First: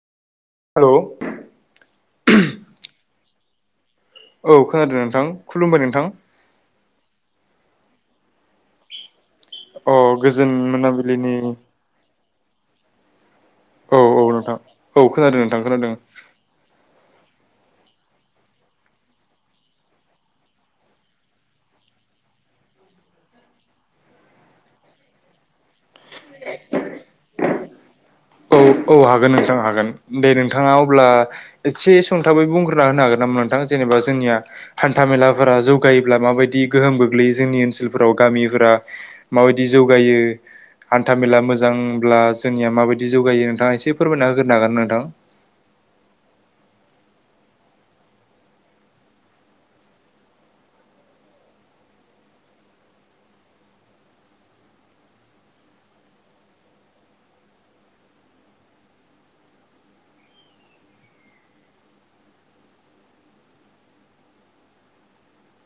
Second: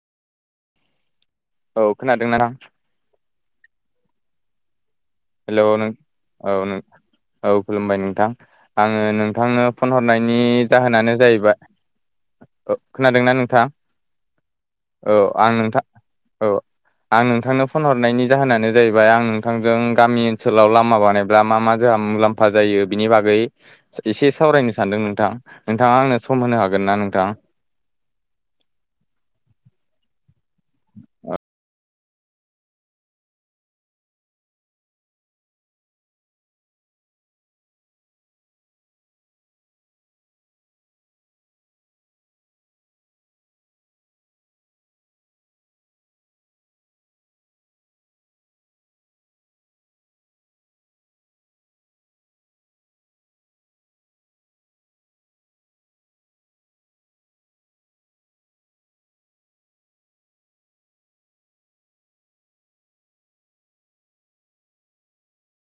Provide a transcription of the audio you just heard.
Hello औ खोनादोंना आं औ खोनादों । हेलौ नों औ औ खुलुमबाय नोंथां आङो नों नोंथांनो फन अ हरनायनि गोजोन जाहोनानो मोनाबिलिनि जाहैबाय औ ओ खोनादोंना नों नोंथां औ नोंथां औ खोनादों आं नोंथां खोनादों औ आं नोंथां नोंथांनो फन हरनायनि जाहोनानो जाहैबाय आं नोंथांजों गामि ओनसोलाव लामा बानायब्ला मा मा जोंङा मुलाम्फा जायो बिनि बागै एसे सावरायनो सानदों । नोंथां नोंथाङा आंनो सम होनो हागोन ना नोंथां औ औ हागोन नोंथां हागोन दे नोंथाङा अब्ला एसे संथाबै बुंग्रोना होनो हागोन नामा नोंथां जेनेबा जोंनिया हान्थाामेलाफोरा जौगायोब्ला माबायदि गोहोम गोग्लैयो जोंनि ओनसोलफोराव गामिफोराव माबायदि जौगायो हान्था मेला मोजांब्ला जोंनिया माबायदि जौगायो नोंथाङा एसे फोरमायना होग्रोनो हागोना नोंथां